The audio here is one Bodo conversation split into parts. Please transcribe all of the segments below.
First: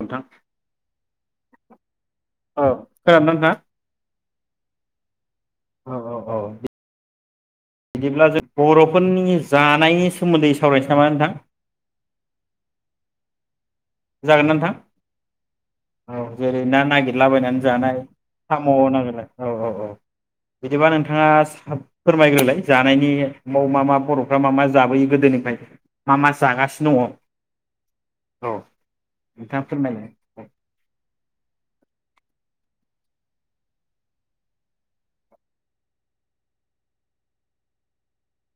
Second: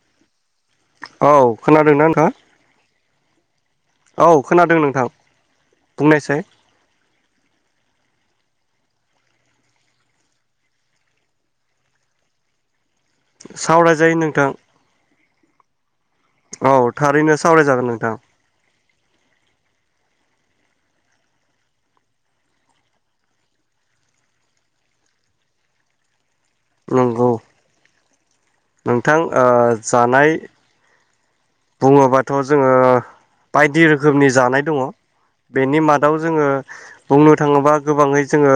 नोंथां औ खोनादोंना नोंथाङा खोनादों ना थां औ खोनादों नोंथां औ औ औ बुंनायसाय बिदिब्ला जों बर'फोरनि जानायनि सोमोन्दै सावरायसै नामा नोंथां? सावरायजायो जागोन नोंथां। ना औ जेरै ना थारैनो नागिरलाबायनानै सावरायजागोन जानाय नोंथां साम' ना औ औ बिदिबा नोंथाङा फोरमायग्रोलाय जानायनि माव मा मा बर'फ्रा मा मा जाबोयो गोदोनिफाय मा मा जागासिनो दङ नंगौ औ नोंथां ओ नोंथाङा फोरमायलाय जानाय बुङोबाथ' जोङो बायदि रोखोमनि जानाय दङ बेनि मादाव जोङो बुंनो थाङोबा गोबाङै जोङो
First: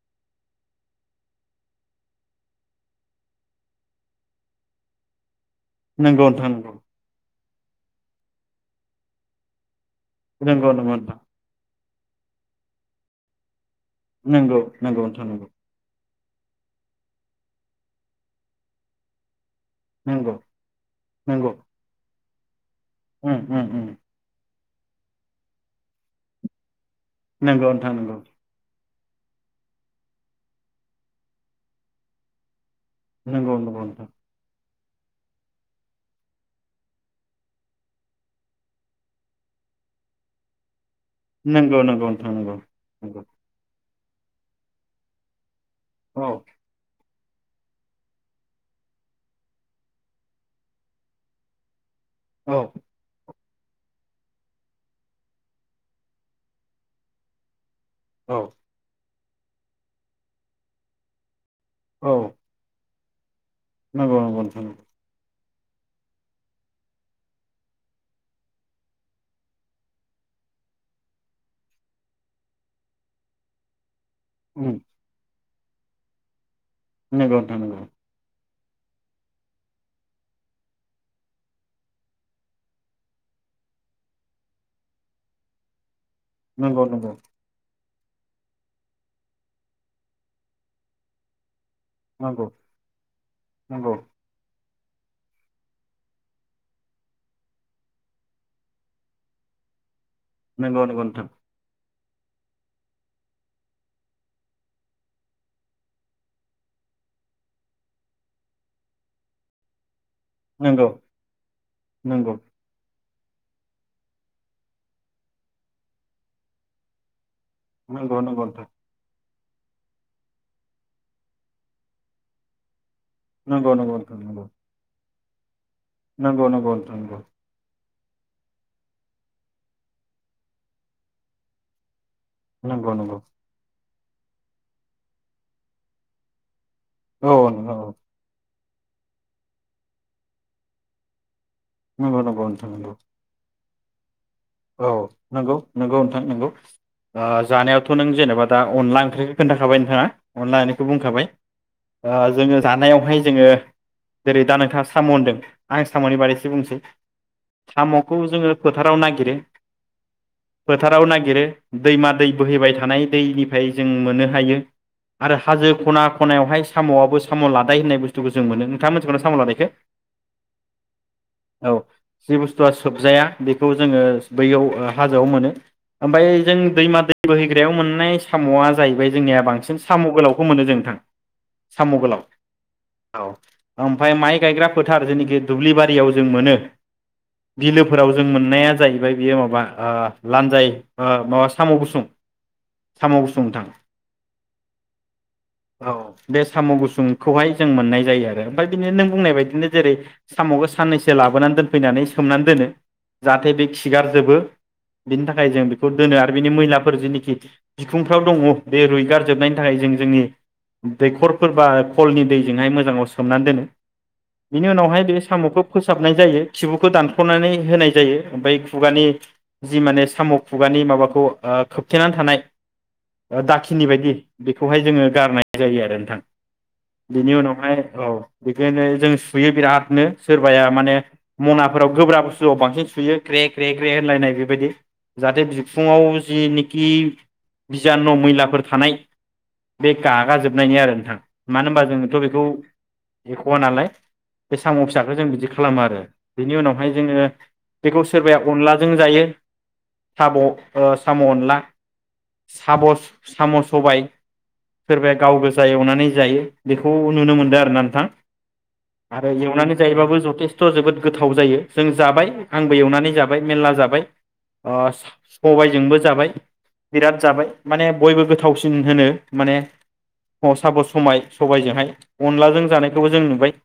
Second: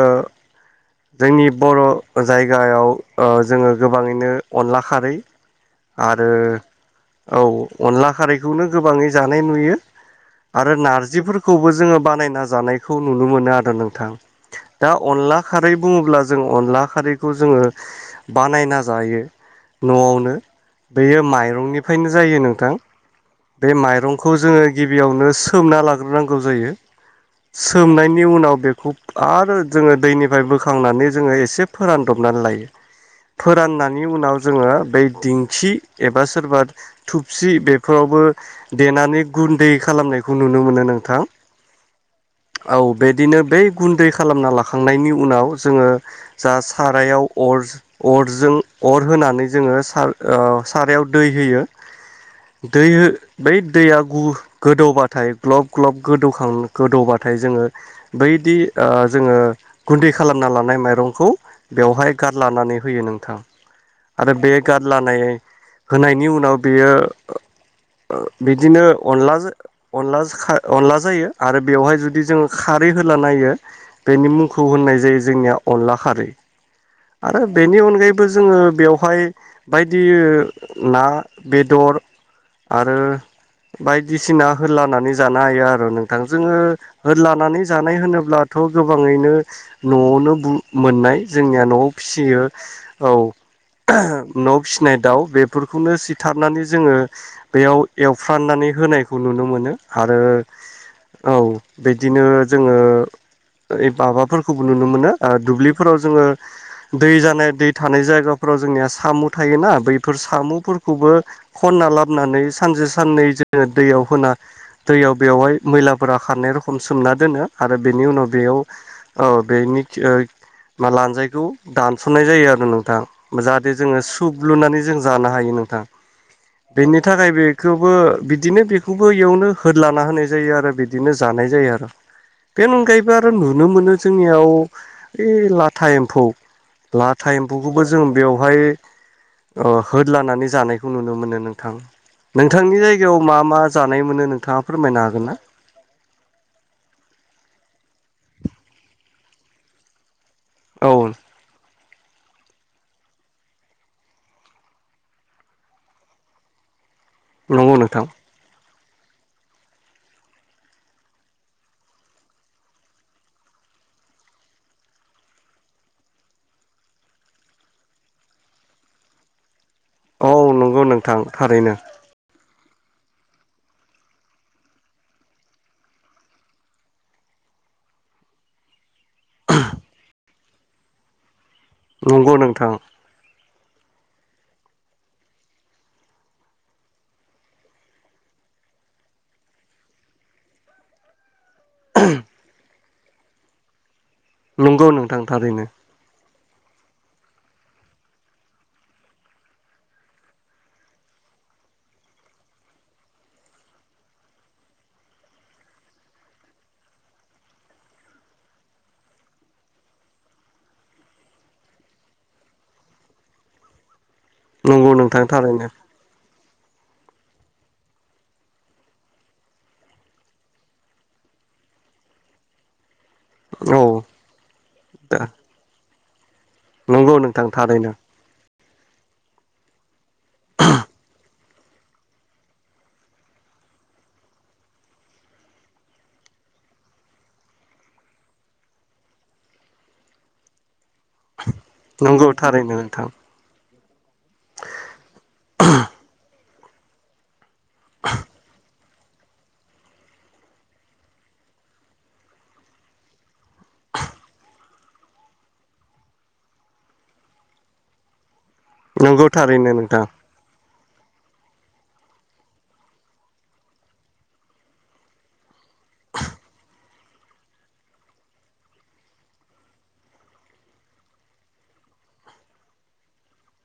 जोंनि बर' जायगायाव ओ जोङो गोबाङैनो अनला खारै नंगौ आरो नोथां नंगौ। औ। अनला खारैखौनो गोबाङै जानाय नुयो। नंगौ आरो नंगौ नारजिफोरखौबो जोङो बानायना जानायखौ नुनो मोनो आरो नों थां नोंथां नंगौ दा नंगौ नोंथां अनला नंगौ खारै बुङोब्ला जों अनला खारैखौ जोङो बानायना जायो । नंगौ न'आवनो बेयो नंगौ माइरंनिफ्रायनो जायोनो। थां। उम उम बे उम माइरंखौ जोङो गिबियावनो सोमना लाग्रोनांगौ जायो। नंगौ नोंथां नंगौ सोमनायनि उनाव बेखौ आरो जोङो दैनिफ्राय बोखांनानै जोङो एसे फोरानदबनानै लायो। नंगौ नंगौ फोराननायनि नोंथां उनाव जोङो बै दिंखि एबा सोरबा थु स्रि बेफोरावबो देनानै गुन्दै खालामनायखौ नुनो मोनो नों नंगौ नंगौ नोंथां नंगौ नंगौ। बिदिनो बै गुन्दै खालामना लाखांनायनि उनाव जोङो औ जा सारायाव अर अरजों अर होनानै जोङो ओ सारायाव दै होयो। औ दै हो बै दैया गु गोदौबाथाय ग्लब ग्लब गोदौखां गोदौबाथाय जोङो बै दि औ ओ जोङो गुन्दै खालामना लानाय माइरंखौ बेवहाय औ गार लानानै होयो नों थां। नंगौ आरो नंगौ बे नोंथां गारलानाय होनायनि उनाव बेयो बिदिनो अनला अनला अनला जायो आरो बेवहाय जुदि जोङो खारै होलाना होयो बेनि मुंखौ उम होननाय जायो जोंनियाव अनला खारि । नंगौ आरो नोंथां बेनि अनगायैबो जोङो बेवहाय बायदि ना बेदर आरो बायदिसिना ह्लोनानै जानो हायो आरो नों थां जोङो नंगौ नंगौ हो लानानै जानाय होनोब्लाथ' गोबाङैनो न'आवनो मोननाय जोंनिया न'आव फिसियो नंगौ औ नंगौ न' फिसिनाय दाउ बेफोरखौनो सिथारनानै जोङो बेयाव एवफ्राननानै होनायखौ नुनो मोनो। आरो नंगौ नंगौ नोंथां औ। बिदिनो जोङो ओ माबाफोरखौबो नुनो मोनो दुब्लिफोराव जोङो दै जानाय दै थानाय जायगाफोराव जोंनिया साम' थायोना बै फोर नंगौ सामुफोरखौबो खनना ला नंगौ नानै सानसे साननै जोङो दैयाव होना दैयाव बेवहाय मैलाफोरा खारनाय रोखम सोमना दोनो। आरो बेनि नंगौ उनाव नंगौ बेयाव नोंथां औ बेनि जे ओ लानजायखौ दानसननाय जायो आरो नोंथां। नंगौ जाहाथे नंगौ जोङो नोंथां सुबब्लुनानै जों जानो हायो नोंथां। नंगौ नंगौ नोंथां बेनि थाखाय बेखौ बो बिदिनो बेखौबो इयावनो होदलाना होनाय जायो आरो बिदिनो जानाय जायो आरो। बेन नंगौ नंगौ अनगायैबो आरो नुनो मोनो जे जोंनियाव ओइ लाथा एम्फौ औ लाथा नोंथां एम्फौखौबो औ जों बेवहाय ओ होद लानानै जानायखौ नुनो मोनो नों थां नंगौ नंगौ नोंथां नोंथांनि नंगौ जायगायाव मा मा जानाय मोनो नों औ नंगौ नंगौ नोंथां नंगौ ओ जानायाव थ नों जेनबा अनला ओंख्रिखौ खोन्थाखाबाय नोंथाङा। अनलानायखौ औ बुंखाबाय ओ जोङो जानायावहाय जोङो जेरै दा नोंथाङा साम होनदों आं साम नि बागै एसे बुंनोसै। नंगौ साम नोंथां खौ जोङो फोथाराव नागिरो। फोथाराव नागिरो दैमा दै बोहैबाय थानाय दैनिफ्राय जों मोननो हायो आरो हाजो खना खनायावहाय साम आबो साम लादाय होननाय बुस्थुखौ जों मोनो नोंथां मोनथिगौना साम लादायखो औ नंगौ नोंथां थारैनो। आ सोबजाया बेखौ जोङो बैयाव हाजोआव मोनो ओमफ्राय जोङो दैमा दै बोहैग्रायाव मोननाय सामआ जाहैबाय जोंनिया बांसिन साम गोलाव खौ मोनो जों नोंथां साम गोलाव नंगौ नोंथां औ ओमफाय माइ गायग्रा फोथार जेनाखि दुब्लिबारियाव जों मोनो बिलोफोराव जों मोननाया जाहैबाय बेयो माबा ओ लान्जाय माबा मस साम गुसुं साम गुसुं नोंथां नंगौ नोंथां थारैनो औ बे साम गुसुंखौहाय जों मोननाय जायो आरो ओमफ्राय बिदिनो नों बुंनाय बायदिनो जेरै सामखो साननैसो लाबोनानै दोनफैनानै सोमनानै दोनो जाहाथे बे खिगारजोबो बिनि थाखाय जों बेखौ दोनो आरो बिनि मैलाफोर जेनोखि बिखुंफ्राव दङ बे रुइगार जोबनायनि थाखाय जों जोंनि दैखरफोरबा खलनि दैजोंहाय मोजाङाव सोमनानै दोनो बिनि नंगौ उनावहाय बे नोंथां सामखौ थारैनो फोसाबनाय जायो खिबुखौ दानख नानै होनाय जायो ओमफाय खुगानि जि माने साम खुगानि माबाखौ खोबथेनानै थानाय ओ औ दाखिनि बायदि बेखौहाय जोङो दा गारनाय जायो आरो थां नंगौ नोंथां थारैनो बिखानो जों सुयो बिरादनो सोरबाया माने मनाफोराव गोब्राब बुस्थुआव बांसिन सुयो ग्रेग ग्रे ग्रे होनलायनाय बेबायदि जाहाथे बिखुङाव जिनोखि बिजान' मैलाफोर थानाय बे गागा जोबनायनि आरो नोंथां मानो होनबा जोङोथ' नंगौ बेखौ थारैनो नोंथां एख'वा नालाय बे साम' फिसाखो जों बिदि खालामो आरो बिनि उनावहाय जोङो बेखौ सोरबाया अनलाजों जायो साम' ओ साम' अनला साम' साम' सबाय सोरबाया गाव गोजा एवनानै जायो बेखौ नुनो मोनदों आरो ना नोंथां। नंगौ आरो थारैनो एवनानै नोंथां जायोबाबो जथेस्थ' जोबोद गोथाव जायो जों जाबाय आंबो एवनानै जाबाय मेरला जाबाय ओ सा सबाइजोंबो जाबाय। बिराद जाबाय माने बयबो गोथावसिन होनो माने स साब' समाय सबायजोंहाय अनलाजों जानायखौबो जों नुबाय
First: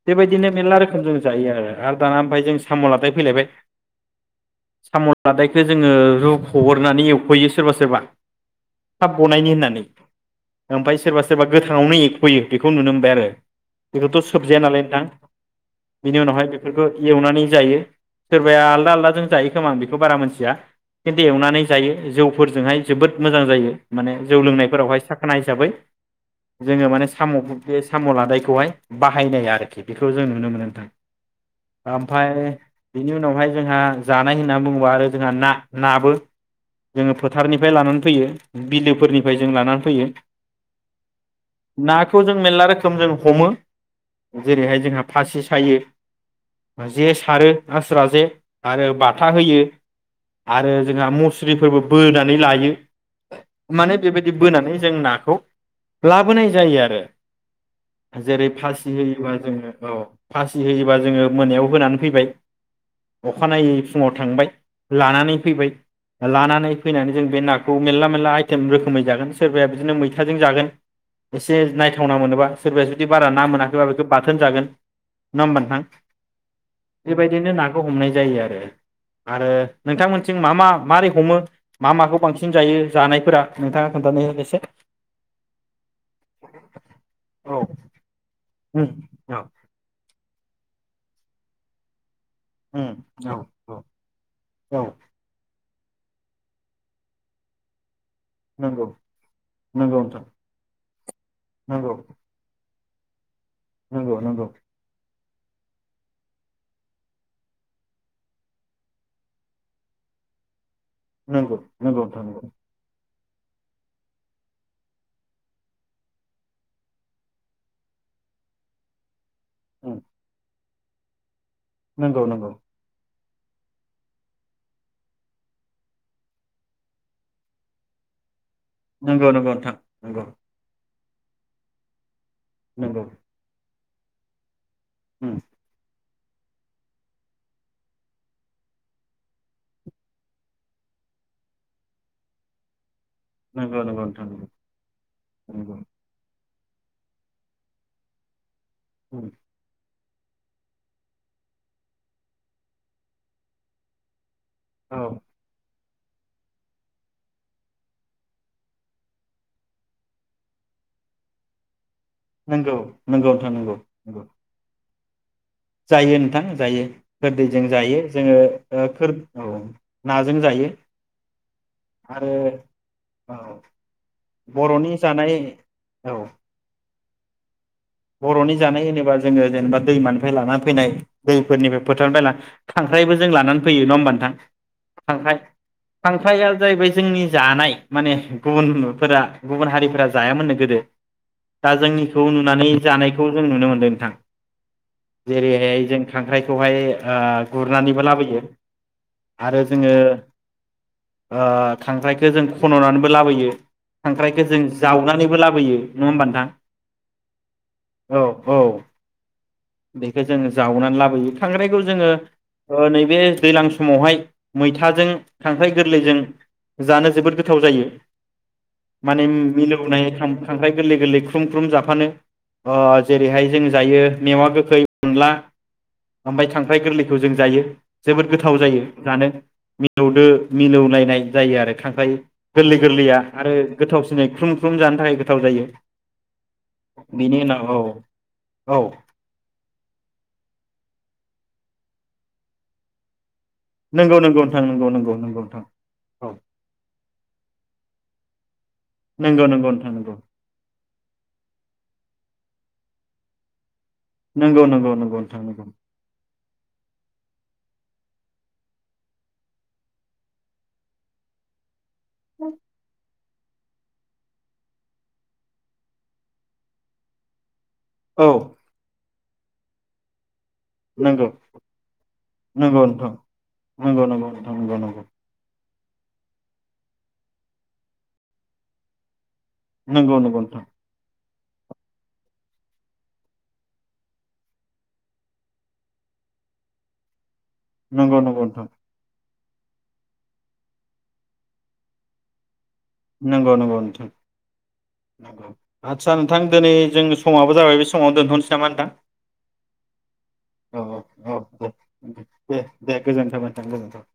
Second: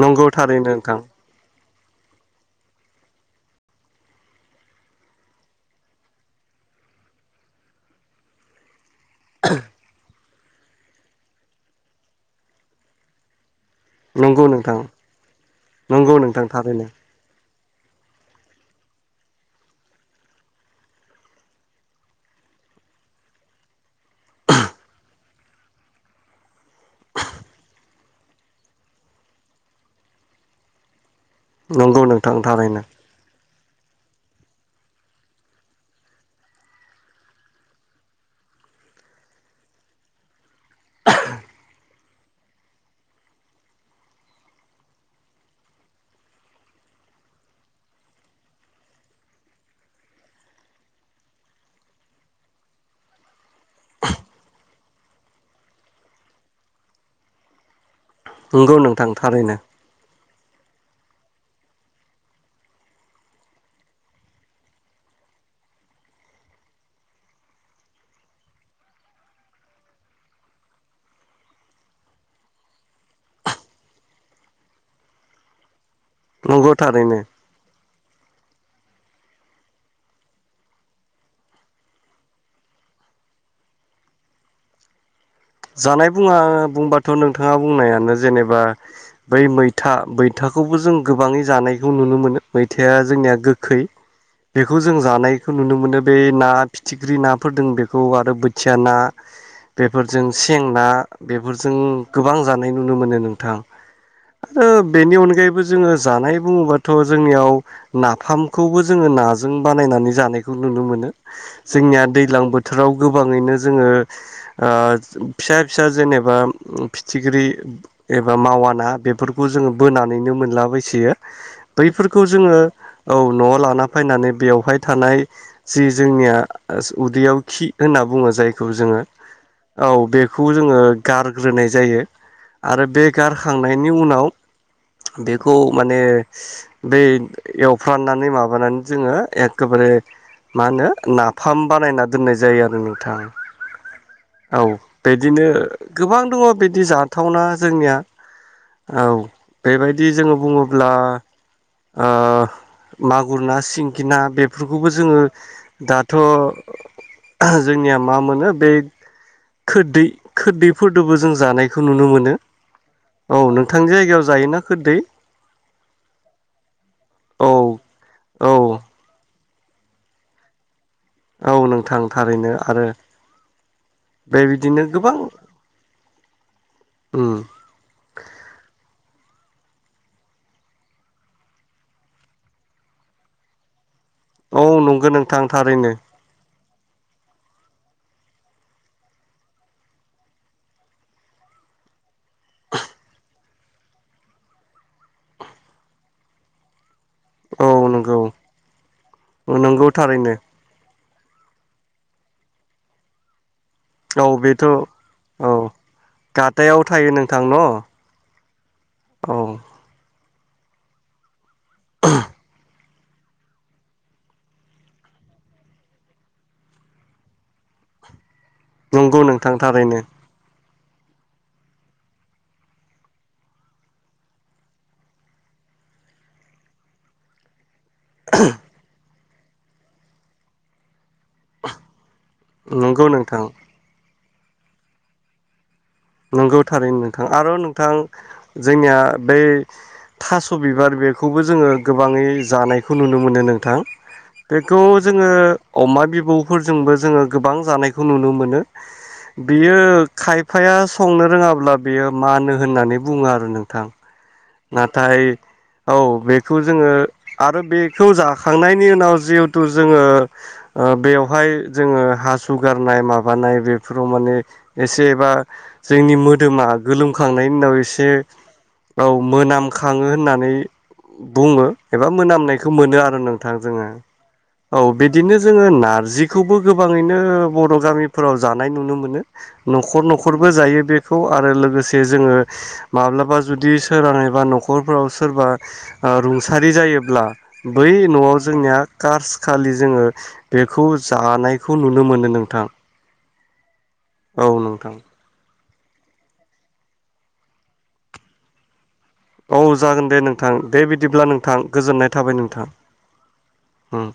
नंगौ बेबायदिनो थारैनो मेरला नोंथां रोखोम जों जायो आरो आरो दाना ओमफाय जों साम' लादाय फैलायबाय। साम' लादायखो जोङो रुख'ग्रोनानै एवखयो सोरबा सोरबा। थाब गनायनि होननानै ओमफाय सोरबा सोरबा गोथाङावनो एख्लयो बेखौ नुनो मोनबाय आरो। बेखौथ' सोबजाया नालाय नोंथां। नंगौ बिनि नोंथां उनावहाय बेफोरखौ थारैनो एवनानै जायो। सोरबाया आलदा आलदाजों जायो खोमा आं बेखौ बारा मोनथिया खिन्थु एवनानै जायो जौफोरजोंहाय जोबोद मोजां जायो माने जौ लोंनायफोरावहाय साखोना हिसाबै जोङो माने साम' बे साम' लादायखौहाय बाहायनाय आरोखि बेखौ जों नुनो मोनो नोंथां। नंगौ नोंथां ओमफाय थारैनो बिनि उनावहाय जोंहा जानाय होननानै बुङोबा आरो जोंहा ना नाबो जोङो फोथारनिफ्राय लानानै फैयो बिलोफोरनिफ्राय जों लानानै फैयो नाखौ जों मेलला रोखोम जों हमो जेरैहाय जोंहा फासि सायो जे सारो आस्रा जे आरो बाथा होयो आरो जोंहा मुस्रिफोरबो बोनानै लायो जेरै नंगौ फासि नोंथां होयोबा थारैनो जोङो औ फासि होयोबा जोङो मोनायाव होनानै फैबाय अखानायै फुङाव थांबाय लानानै फैबाय लानानै फैनानै जों बे नाखौ मेलला मेलला आइथेम रोखोमै जागोन सोरबाया बिदिनो मैथाजों जागोन एसे नायथावना मोनोबा सोरबाया जुदि बारा ना मोनाखैबा बेखौ बाथोन जागोन नङा होमबा नोंथां? नंगौ थारैनो बेबायदिनो नाखौ हमनाय जायो आरो आरो नोंथांमोनथिं मा मा माबारै हमो मा माखौ बांसिन जायो जानायफोरा नोंथाङा खोन्थानाय एसे जानाय बुङा बुंबाथ' औ नोंथाङा बुंनायानो जेनेबा उम औ बै मैथा बै थाखौबो जों गोबाङै जानायखौ नुनो मोनो मैथाया उम औ जोंनिया औ गोखै बेखौ औ जों जानायखौ नुनो मोनो बे ना फिथिख्रि नाफोर दों बेखौ खौ आरो बोथिया नंगौ ना नंगौ बेफोर नोंथां जों सें ना बेफोरजों नंगौ गोबां जानो नुनो मोनो नों थां नंगौ नंगौ आरो बेनि अनगायैबो जोङो जानाय बुङोबाथ' जोंनियाव नाफामखौबो जोङो नाजों बानायनानै जानायखौ नुनो मोनो नंगौ जोंनिया नंगौ नोंथां दैज्लां नंगौ बोथोराव गोबांङैनो जोङो ओ फिसा फिसा जेनेबा फिथिख्रि एबा मावा ना बेफोरखौ खौ जोङो उम बोनानैनो मोनलाबाय सोयो बैफोरखौ नंगौ नंगौ जोङो औ न'आव लाना फैनानै बेवहाय थानाय जि जोंनिया उदैयाव खि होनना बुङो जाय नंगौ नंगौ नोंथां औ नंगौ बेखौ जोङो ओ गारग्रोनाय जायो आरो नंगौ बे गारखां नायनि उनाव उम बेखौ माने बै एवफ्राननानै माबानानै जोङो एखेबारे मा होनो नाफाम बानायना दोननाय जायो आरो नों नोंगौ नोंगौ नोंथां नंगौ औ बिदिनो नंगौ गोबां दङ बिदि बिदि जाथावना जोंनिया औ उम बेबायद बिदि जोङो बुङोब्ला ओ मागुर ना सिंगि ना बे बेफोरखौबो औ जोङो दाथ' जोंनिया मा मोनो बे खोरदै खोरदैफोरजोंबो जों जानायखौ खौ नुनो मोनो नंगौ नंगौ औ नोंथां नंगौ नोंथांनि नंगौ जायगायाव जायोना खोरदै? जायो नोंथां जायो औ खोरदैजों जायो जोङो औ ओ खोर औ नाजों जायो। औ नोंथां आरो थारैनो आरो औ बेबायदिनो बर'नि गोबां जानाय औ उम। बर'नि जानाय होनोबा जोङो जेनेबा दैमानिफ्राय लानानै फैनाय दैफोरनिफ्राय फोथारनिफ्राय ला खांख्राइबो जों लानानै फैयो नंङा होमबा नों औ नंगौ खांख्राइ नोंथां थारैनो खांख्राइआ जाहैबाय जोंनि जानाय माने गुबुन फोरा गुबुन हारिफोरा जायामोननो गोदो दा जोंनिखौ नुनानै जानायखौ जों नुनो मोन्दों नोंथां जेरैहाय जों खांख्राइखौहाय ओ औ गुरनानैबो नंगौ लाबोयो आरो नंगौ जोङो थारैनो ओ खांख्राइखो जों खन'नानैबो लाबोयो। औ खांख्राइखौ जों बेथ' जावनानैबो औ लाबोयो नङा होमबा नोंथां? गाथायाव थायो नोंथां न' औ औ औ बे बे जों जावनानै लाबोयो खांख्राइखौ जोङो ओ नैबे दैलां समावहाय मैथाजों खांख्राइ गोरलैजों जानो जोबोद गोथाव जायो। नंगौ माने नोंथां थारैनो मिलौनाय फ्राम फ्राम। ओमफ्राय गोरलै गोरलै ख्रुम ख्रुम जाफानो। अ जेरैहाय जों जायो मेवा गोखै अनला ओमफ्राय खांख्राय गोरलैखौ जों जायो। जोबोद गोथाव जायो जानो। मिलौदो मिलौलायनाय। जायो आरो खांख्राइ गोरलै नंगौ गोरलैया नोंथां आरो गोथावसि दिनै ख्रुम ख्रुम जानो थाखाय गोथाव जायो। नंगौ। थारैनो नोंथां बेनि आरो उनाव औ नोंथां औ जोंनिया बै थास' बिबार बे खौबो जोङो गोबाङै जानायखौ नुनो मोनो नों थां नंगौ नंगौ नोंथां बेखौ नंगौ नंगौ जोङो नंगौ नोंथां अमा औ बिबौफोरजोंबो जोङो गोबां जानाय खौ नुनो मोनो। नंगौ नंगौ बेयो नोंथां नंगौ खायफाया नो रोङाब्ला बेयो मानो होननानै बुङो आरो नोंथां। नंगौ नंगौ नंगौ नाथाय नोंथां नंगौ औ बे खौ जोङो आरो बेखौ जाखांनायनि उनाव जिहेथु जोङो ओ- बेवहाय। जोङो हासु गारनाय माबा माबानाय बेफोराव माने एसेबा जोंनि मोदोमा गोलोमखांनायनि उनाव। एसे औ औ मोनामखाङो होननानै नंगौ । बुङो एबा मोनामनायखौ मोनो आरो नोंथां जोङो नंगौ नंगौ नोंथां औ बिदिनो जोङो ना नार्जिखौबो गोबाङैनो बर' गामिफोराव जानाय नुनो मोनो। न'खर नंगौ नंगौ न'खरबो नोंथां जायो बे खौ आरो लोगोसे जोङो माब्लाबा जुदि । सोरां एबा न'खरफोराव सोरबा ओ- रुंसारि जायोब्ला । बै नंगौ न'आव नंगौ नोंथां जोंनिया कार्स खालि जोङो बेखौ जानायखौ नुनो मोनो नोंथां। नंगौ नंगौ नोंथां औ नोंथां। । आदसा नोंथां दिनै जों समावाबो जाबाय बे समावनो दोनथ'नोसै नामा नोंथां? औ जागोन दे नोंथां औ दे बिदिब्ला औ नोंथां औ गोजोननाय दे थाबाय दे नोंथां दे गोजोनथों नोंथां गोजोनथों उम।